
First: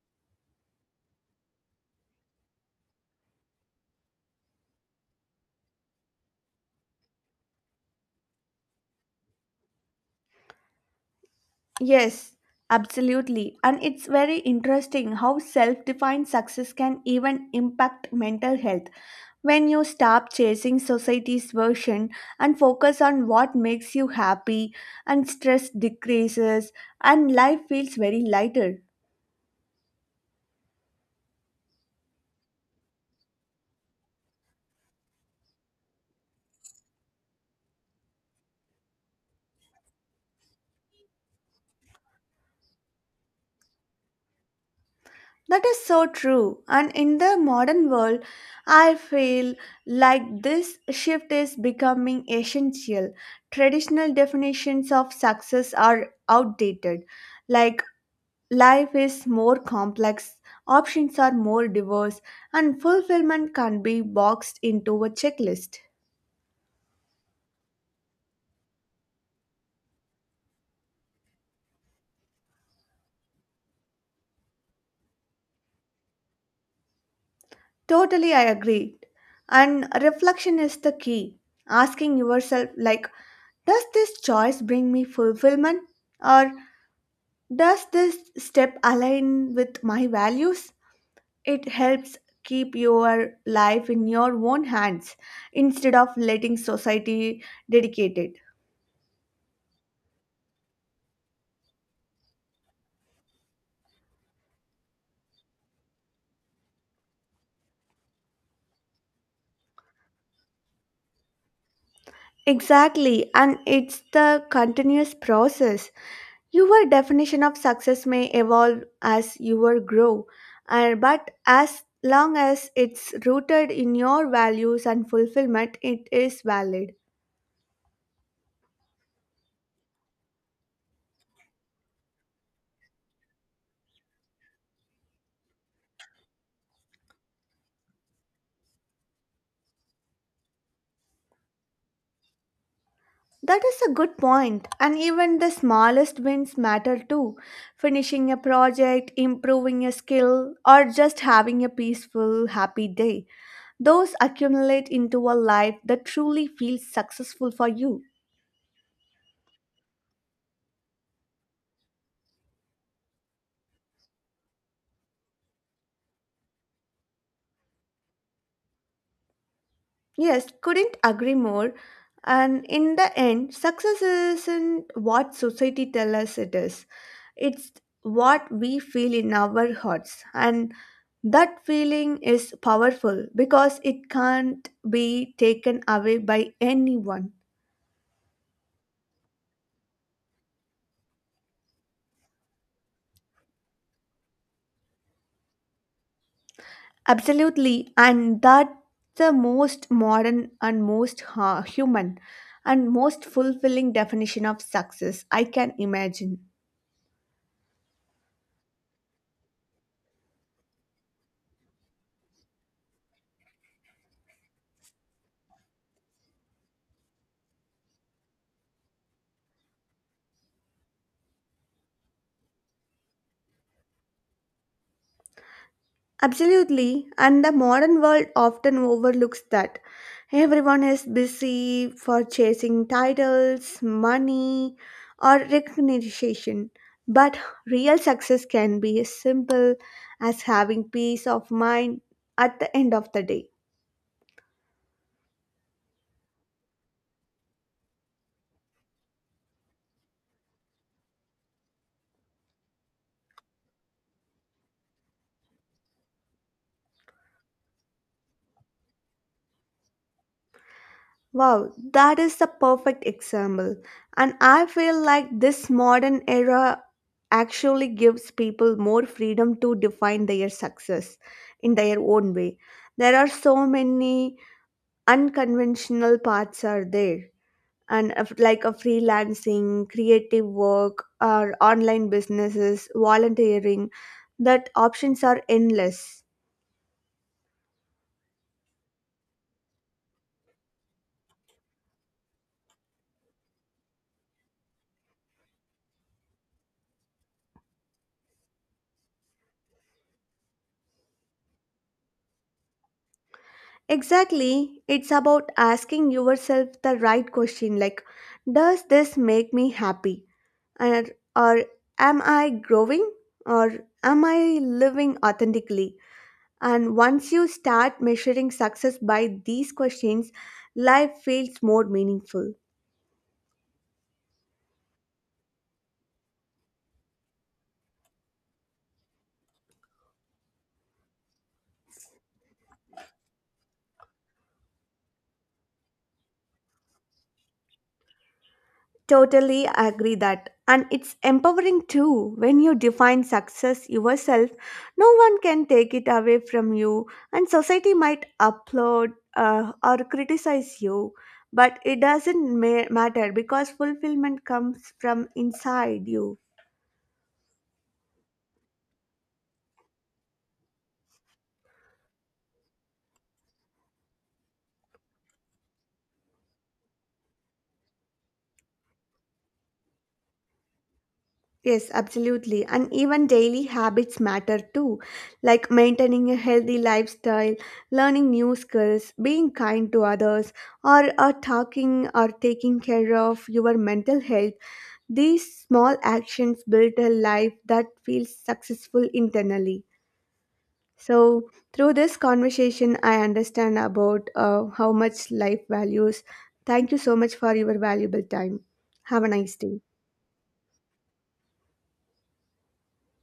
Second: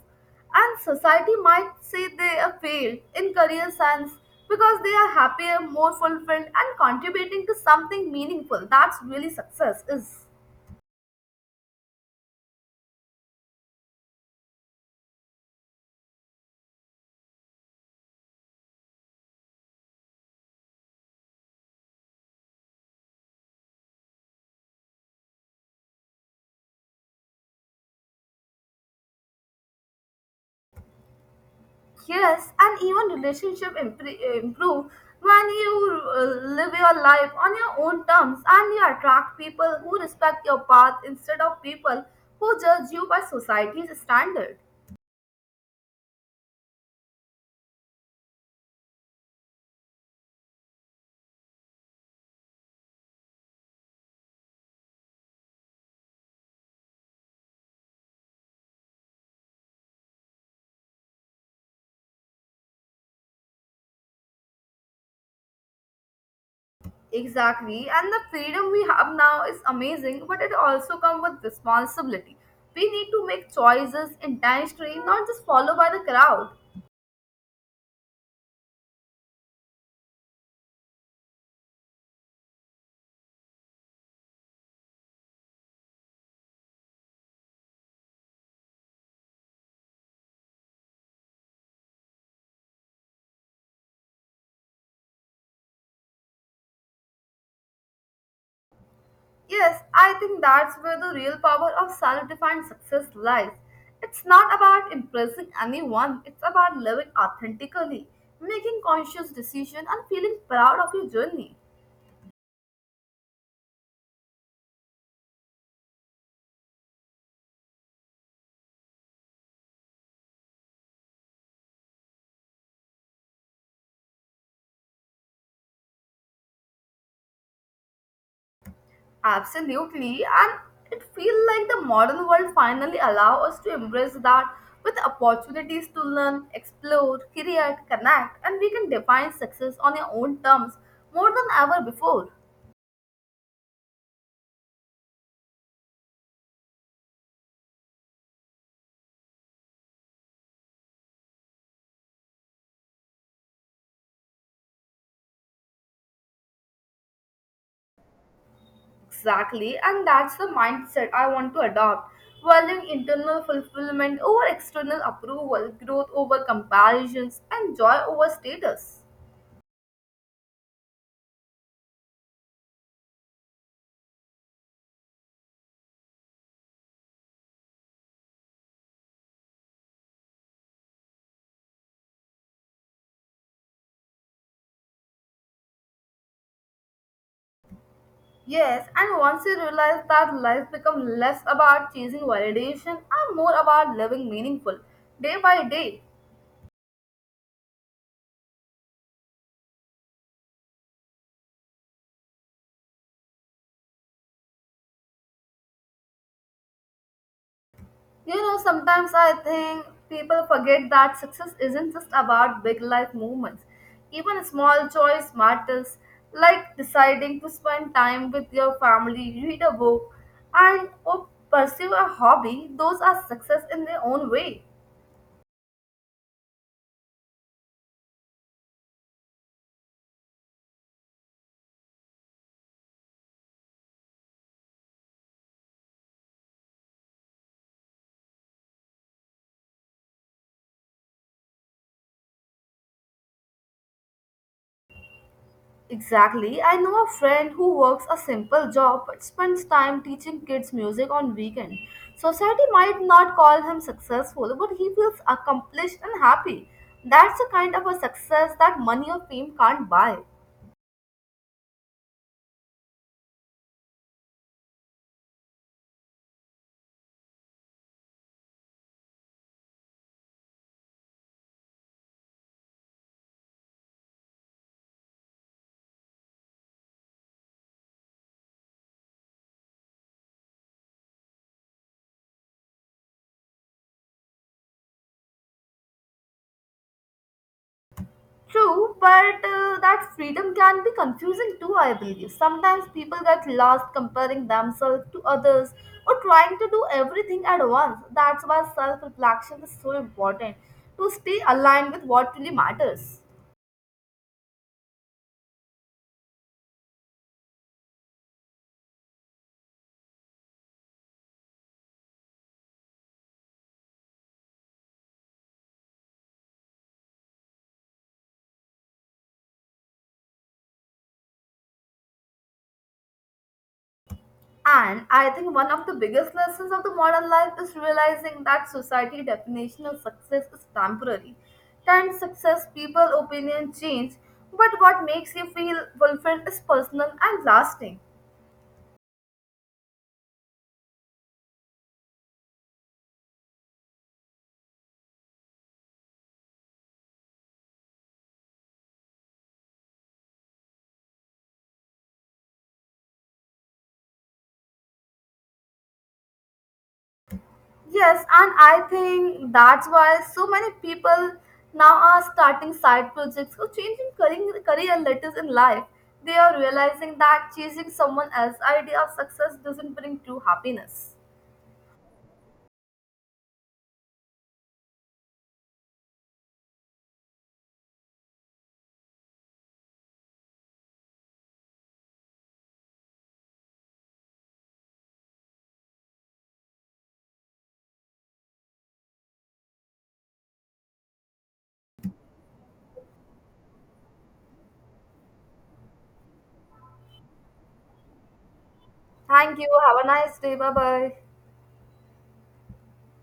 Speaker 1: And society might say they have failed in career sense because they are happier, more fulfilled, and contributing to something meaningful. That's really success is.
Speaker 2: Yes, absolutely. And it's very interesting how self defined success can even impact mental health when you stop chasing society's version and focus on what makes you happy, and stress decreases, and life feels very lighter.
Speaker 1: Yes, and even relationship impre- improve when you uh, live your life on your own terms and you attract people who respect your path instead of people who judge you by society's standard.
Speaker 2: That is so true. And in the modern world, I feel like this shift is becoming essential. Traditional definitions of success are outdated like life is more complex, options are more diverse, and fulfillment can't be boxed into a checklist.
Speaker 1: Exactly. And the freedom we have now is amazing, but it also comes with responsibility. We need to make choices intentionally, not just follow by the crowd.
Speaker 2: Totally, I agree. And reflection is the key. Asking yourself, like, does this choice bring me fulfillment? Or does this step align with my values? It helps keep your life in your own hands instead of letting society dictate it.
Speaker 1: Yes, I think that's where the real power of self defined success lies. It's not about impressing anyone, it's about living authentically, making conscious decisions, and feeling proud of your journey.
Speaker 2: Exactly, and it's the continuous process. Your definition of success may evolve as you grow, and but as long as it's rooted in your values and fulfillment, it is valid.
Speaker 1: Absolutely, and it feels like the modern world finally allow us to embrace that with opportunities to learn, explore, create, connect, and we can define success on our own terms more than ever before.
Speaker 2: That is a good point, and even the smallest wins matter too. Finishing a project, improving a skill, or just having a peaceful, happy day. Those accumulate into a life that truly feels successful for you.
Speaker 1: Exactly, and that's the mindset I want to adopt, valuing internal fulfillment over external approval, growth over comparisons, and joy over status.
Speaker 2: Yes, couldn't agree more. And in the end, success isn't what society tells us it is. It's what we feel in our hearts. And that feeling is powerful because it can't be taken away by anyone.
Speaker 1: Yes, and once you realize that life becomes less about chasing validation and more about living meaningful day by day.
Speaker 2: Absolutely. And that's the most modern and most uh, human and most fulfilling definition of success I can imagine.
Speaker 1: You know, sometimes I think people forget that success isn't just about big life movements. Even small choice matters, like deciding to spend time with your family, read a book, and or pursue a hobby. Those are success in their own way.
Speaker 2: Absolutely, and the modern world often overlooks that. Everyone is busy for chasing titles, money, or recognition. But real success can be as simple as having peace of mind at the end of the day.
Speaker 1: Exactly. I know a friend who works a simple job but spends time teaching kids music on weekend. Society might not call him successful, but he feels accomplished and happy. That's the kind of a success that money or fame can't buy.
Speaker 2: Wow, that is the perfect example. And I feel like this modern era actually gives people more freedom to define their success in their own way. There are so many unconventional paths are there and if- like a freelancing, creative work or online businesses, volunteering that options are endless.
Speaker 1: True, but uh, that freedom can be confusing too, I believe. Sometimes people get lost comparing themselves to others or trying to do everything at once. That's why self reflection is so important to stay aligned with what really matters.
Speaker 2: Exactly. It's about asking yourself the right question like, does this make me happy? And, or am I growing? Or am I living authentically? And once you start measuring success by these questions, life feels more meaningful.
Speaker 1: And I think one of the biggest lessons of the modern life is realizing that society definition of success is temporary. Time, success, people, opinion change, but what makes you feel fulfilled is personal and lasting.
Speaker 2: Totally agree that. And it's empowering too. When you define success yourself, no one can take it away from you, and society might applaud uh, or criticize you. But it doesn't ma- matter because fulfillment comes from inside you.
Speaker 1: Yes, and I think that's why so many people now are starting side projects or changing career, career letters in life. They are realizing that chasing someone else's idea of success doesn't bring true happiness.
Speaker 2: Yes, absolutely. And even daily habits matter too, like maintaining a healthy lifestyle, learning new skills, being kind to others, or, or talking or taking care of your mental health. These small actions build a life that feels successful internally. So, through this conversation, I understand about uh, how much life values. Thank you so much for your valuable time. Have a nice
Speaker 1: Thank you.
Speaker 2: day.
Speaker 1: Have a nice day. Bye bye.